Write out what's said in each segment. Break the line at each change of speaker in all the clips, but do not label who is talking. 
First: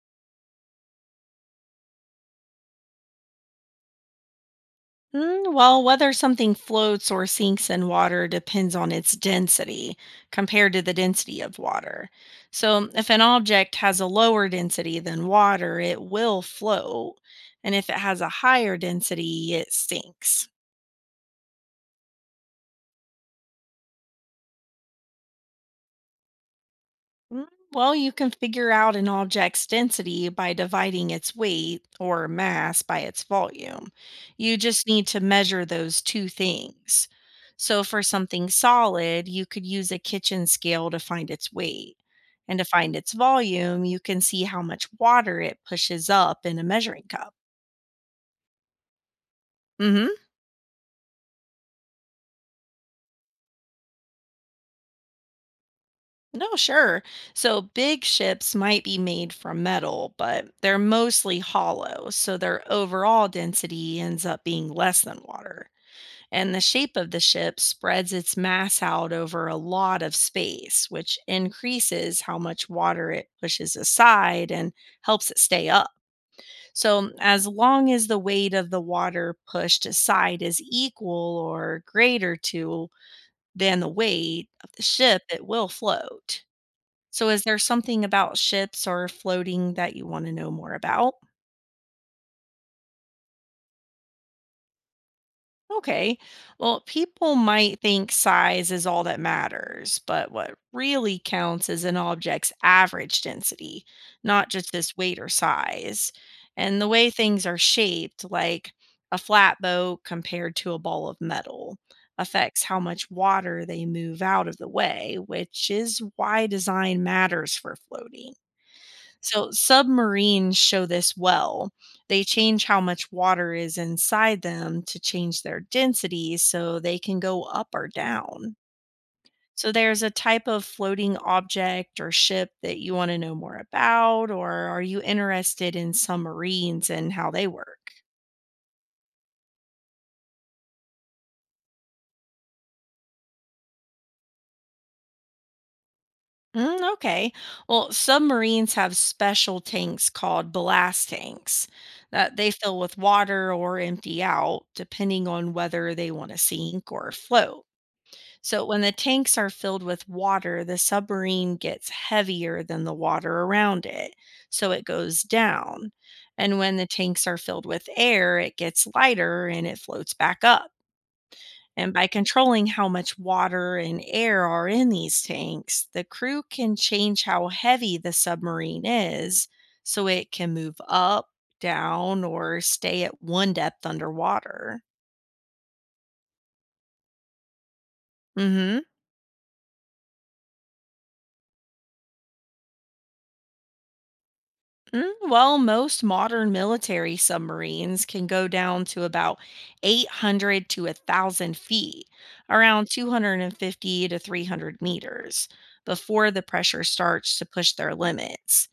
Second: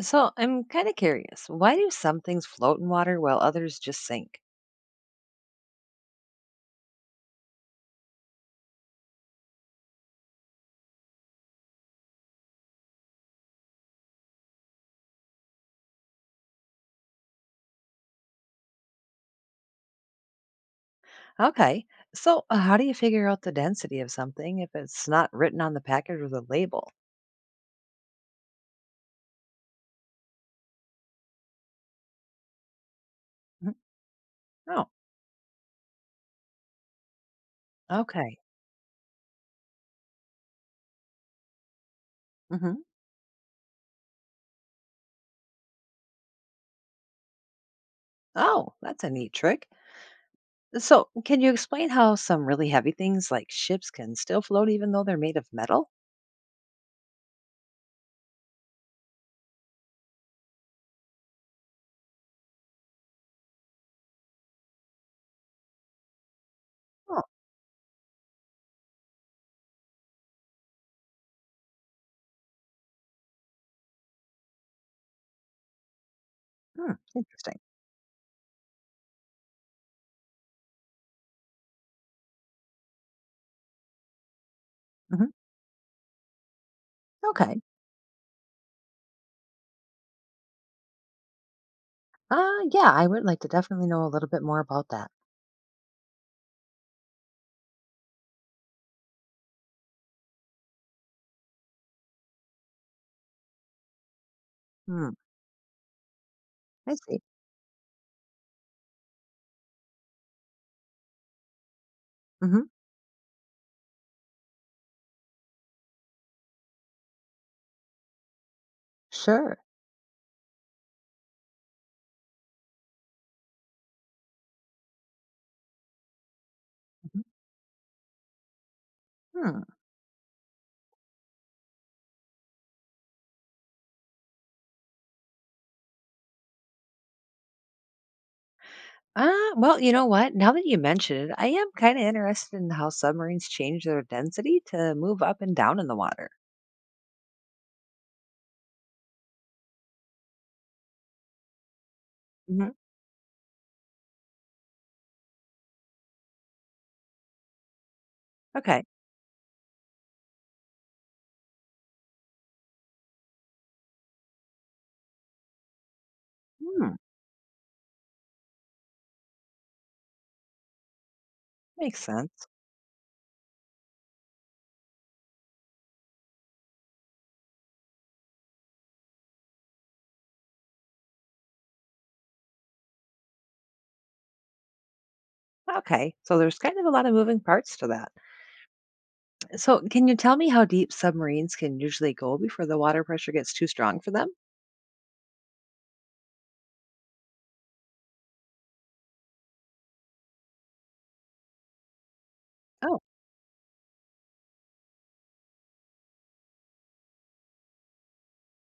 So I'm kind of curious. Why do some things float in water while others just sink?
Well, whether something floats or sinks in water depends on its density compared to the density of water. So, if an object has a lower density than water, it will float. And if it has a higher density, it sinks.
Okay. So how do you figure out the density of something if it's not written on the package or the label?
Mm, Well, you can figure out an object's density by dividing its weight or mass by its
Mhm.
volume. You just
Oh,
need to measure those two things. So, for
okay.
something solid, you could use a kitchen scale to find its weight. And to
Hmm.
find its volume, you can see how much water it pushes up in a measuring cup.
Oh, that's a neat trick.
Hmm.
So can you explain how some really heavy things like ships can still float even though they're made of metal?
No, sure. So big ships might be made from metal, but they're mostly hollow, so their overall density ends up being less than water. And the shape of the
Oh,
ship spreads its mass out over a lot of space, which increases how much water it pushes aside and helps it stay up.
hmm,
So, as
interesting.
long as the weight of the water pushed aside is equal or greater to than the weight of the ship,
Hmm.
it will float. So is there
Okay.
something about ships or floating that you wanna know more about?
Uh, yeah, I would like to definitely know a little bit more about that.
Okay. Well, people might think size is all that matters, but what really counts is an object's average density, not just its
Hmm,
weight or size. And the
I
way
see.
things are shaped, like a flat boat compared to a ball of metal,
Hmm.
affects how much water they move out of the way, which is why design matters for floating. So,
Sure.
submarines show this well. They change how much water is inside them to change their density so they can
Mhm.
go up or down.
Hmm.
So, there's a type of floating object or ship that you want to know more about, or are you interested in submarines and how they work?
Uh, well, you know what? Now that you mention it, I am kind of interested in how submarines change their density to move up and down in the water.
Okay. Well, submarines have special tanks called blast tanks that they
Hmm.
fill with water or empty out, depending on whether they want to sink or float. So when
Okay.
the tanks are filled with water, the submarine gets heavier than the water around it, so it goes down. And when the
Hmm.
tanks are filled with air, it gets lighter and it floats back up. And
Makes
by
sense.
controlling how much water and air are in these tanks, the crew can change how heavy the submarine is so it can move up, down, or stay at one depth underwater.
Okay. So there's kind of a lot of moving parts to that.
Mhm.
So, can you tell me how deep submarines can usually go before the water pressure gets too strong for them?
Well, most modern military submarines can go down to about 800 to 1,000 feet, around
Oh,
250 to 300 meters, before the pressure starts to push their limits.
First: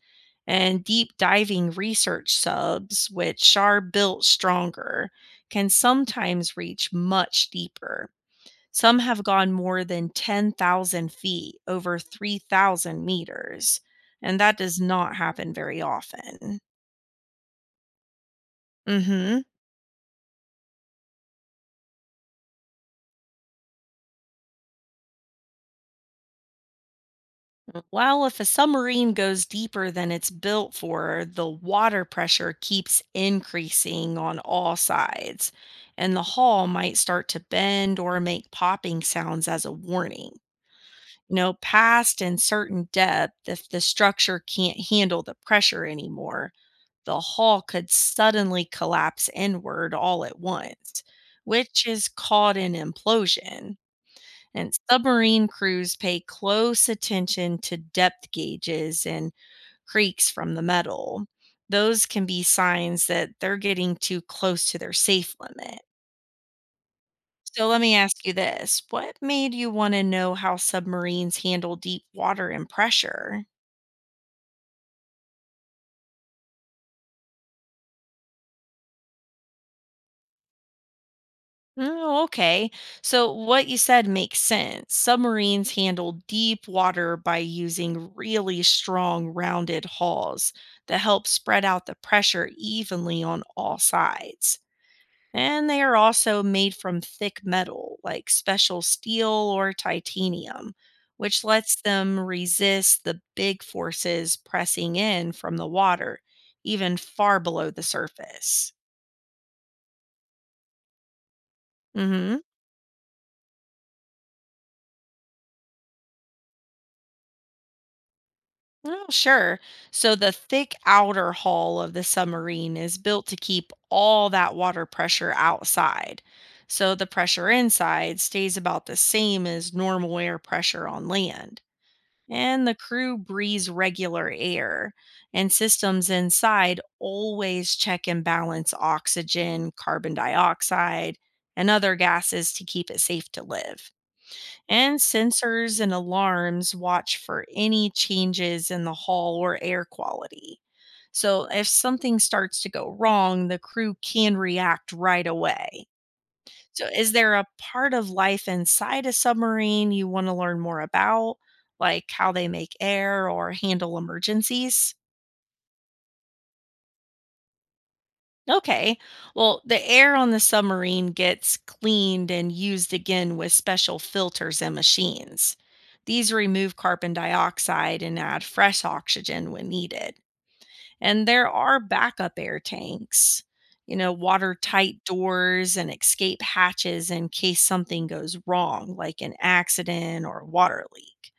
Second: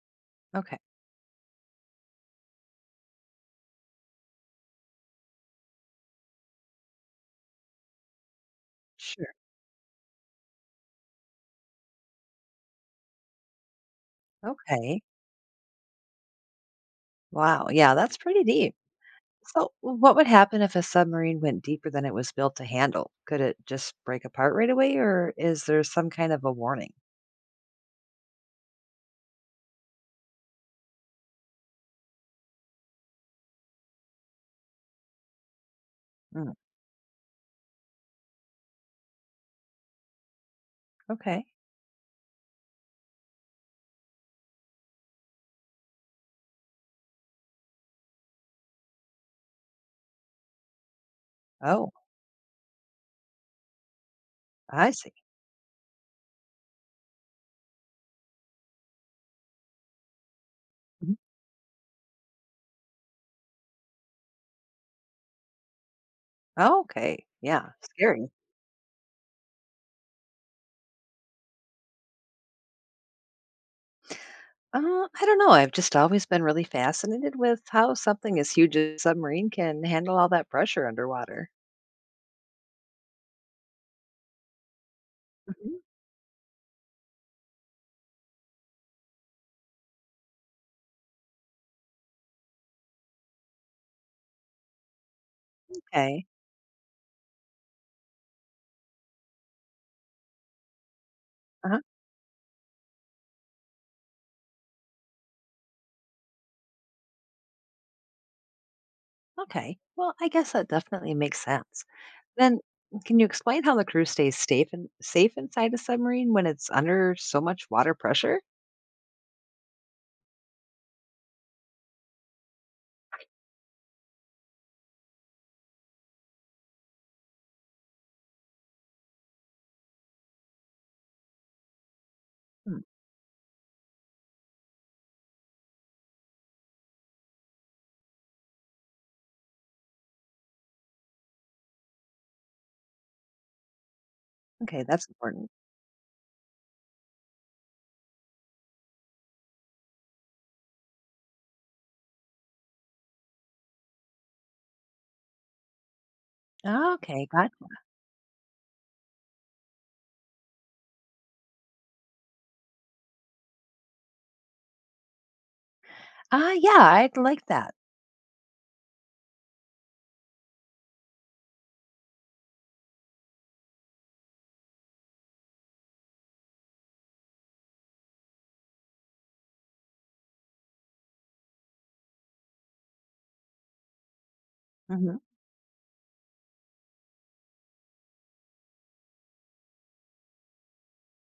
okay.
And deep diving research subs, which are built stronger, can sometimes reach much deeper. Some have
Sure.
gone more than 10,000 feet, over 3,000 meters, and that does
Okay.
not happen very often.
Wow. Yeah, that's pretty deep.
Hmm.
So, what would happen if a submarine went deeper than it was built to handle? Could it just break apart right away, or is there some kind of a warning?
Well, if a submarine goes deeper than it's built for, the water pressure keeps increasing on all sides, and the
Hmm.
hull might start to bend or make popping sounds as a warning. You
Okay.
know, past a certain depth, if the structure can't handle the pressure anymore, the hull could suddenly collapse inward all at once, which
Oh,
is called an implosion. And
I see.
submarine crews pay close attention to depth gauges and creaks from the
Mhm.
metal. Those can be signs that they're getting too close to their safe limit.
Oh, okay.
So
Yeah.
let me ask
Scary.
you this. What made you want to know how submarines handle deep water and pressure?
Uh, I don't know. I've just always been really fascinated with how something as huge as a submarine can handle all that pressure underwater.
Oh, okay. So, what you said makes sense. Submarines
Mhm.
handle deep water by using really strong, rounded hulls that help spread out the pressure evenly on all sides. And they are
Okay.
also made from thick metal, like special steel or titanium, which
Uh-huh.
lets them resist the big forces pressing in from the water, even far below the surface.
Okay. Well, I guess that definitely makes sense.
Mm hmm.
Then, can you explain how the crew stays safe and safe inside a submarine when it's under so much water pressure?
Oh, sure. So the thick outer hull of the submarine is built to keep all that water pressure outside. So the pressure inside stays about the same as normal air pressure on land. And the
Hmm.
crew breathes regular air, and systems inside always check and balance oxygen, carbon dioxide, and other gases to keep it safe to live
Okay,
and
that's important.
sensors and alarms watch for any changes in the hull or air quality. So, if something starts to go wrong, the crew can react right away. So, is
Okay,
there a
got.
part of life inside a submarine you want to learn more about, like how they make air or handle emergencies?
Ah, yeah, I'd like that.
Okay. Well, the air on the submarine gets cleaned and used again with special filters and machines. These remove carbon dioxide and add fresh oxygen when needed. And there are backup air tanks, watertight
Hmm.
doors and escape hatches in case something goes wrong, like an accident or water leak.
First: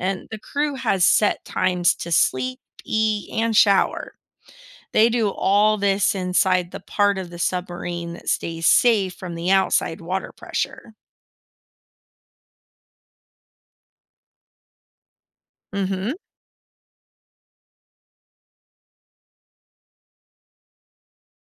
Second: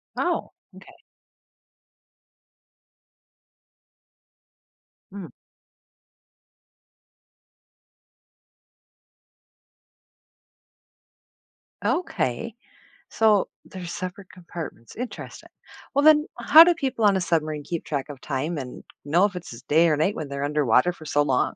And the
Oh,
crew
okay.
has set times to sleep, eat, and shower they
Mm.
do all this inside the part of the submarine that stays safe from the outside water pressure.
Okay. So they're separate compartments. Interesting. Well,
Mhm.
then, how do people on a submarine keep track of time and know if it's day or night when they're underwater for so long?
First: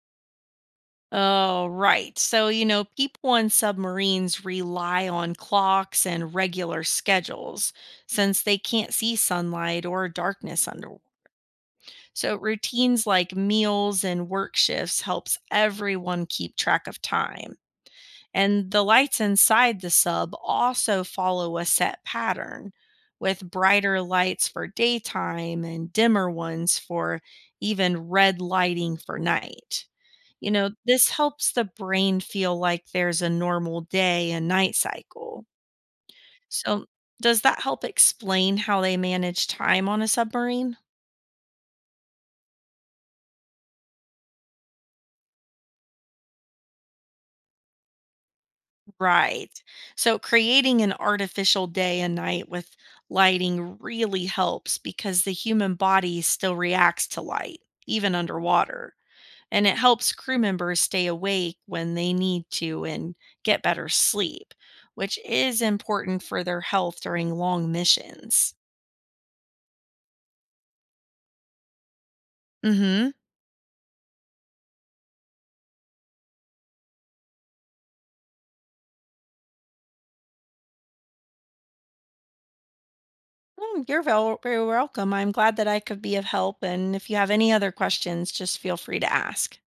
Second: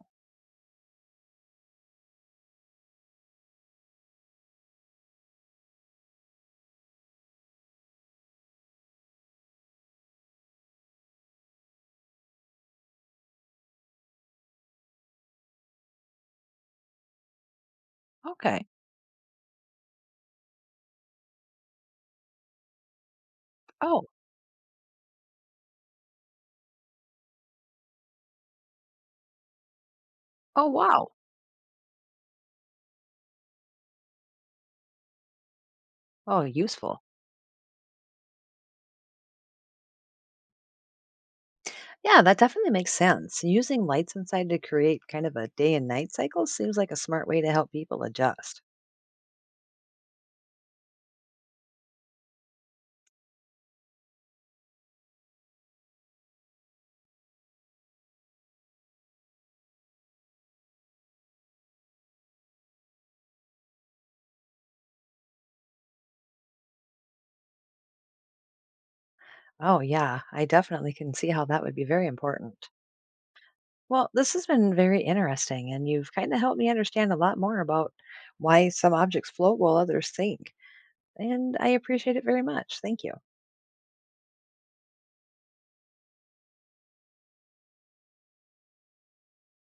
Oh, right. So, you know, people on submarines rely on clocks and regular schedules since they can't see sunlight or darkness underwater. So, routines like meals and work shifts helps everyone keep track of time.
Okay.
And the lights inside the sub also follow a set pattern, with brighter
Oh,
lights for daytime and dimmer ones for even red lighting for night. You
oh,
know, this
wow.
helps the brain feel like there's a normal day and night cycle.
Oh,
So,
useful.
does that help explain how they manage time on a submarine?
Yeah, that definitely makes sense. Using lights inside to create kind of a day and night cycle seems like a smart way to help people adjust.
Right. So creating an artificial day and night with lighting really helps because the human body still reacts to light, even underwater. And it helps crew members stay awake when they need to and get better sleep, which is important for their health during long missions.
Oh, yeah, I definitely can see how that would be very important.
Mm-hmm.
Well, this has been very interesting, and you've kind of helped me understand a lot more about why some objects float while others sink. And I appreciate it very much. Thank you.
Oh, you're very welcome. I'm glad that I could be of help. And if you have any other questions, just feel free to ask.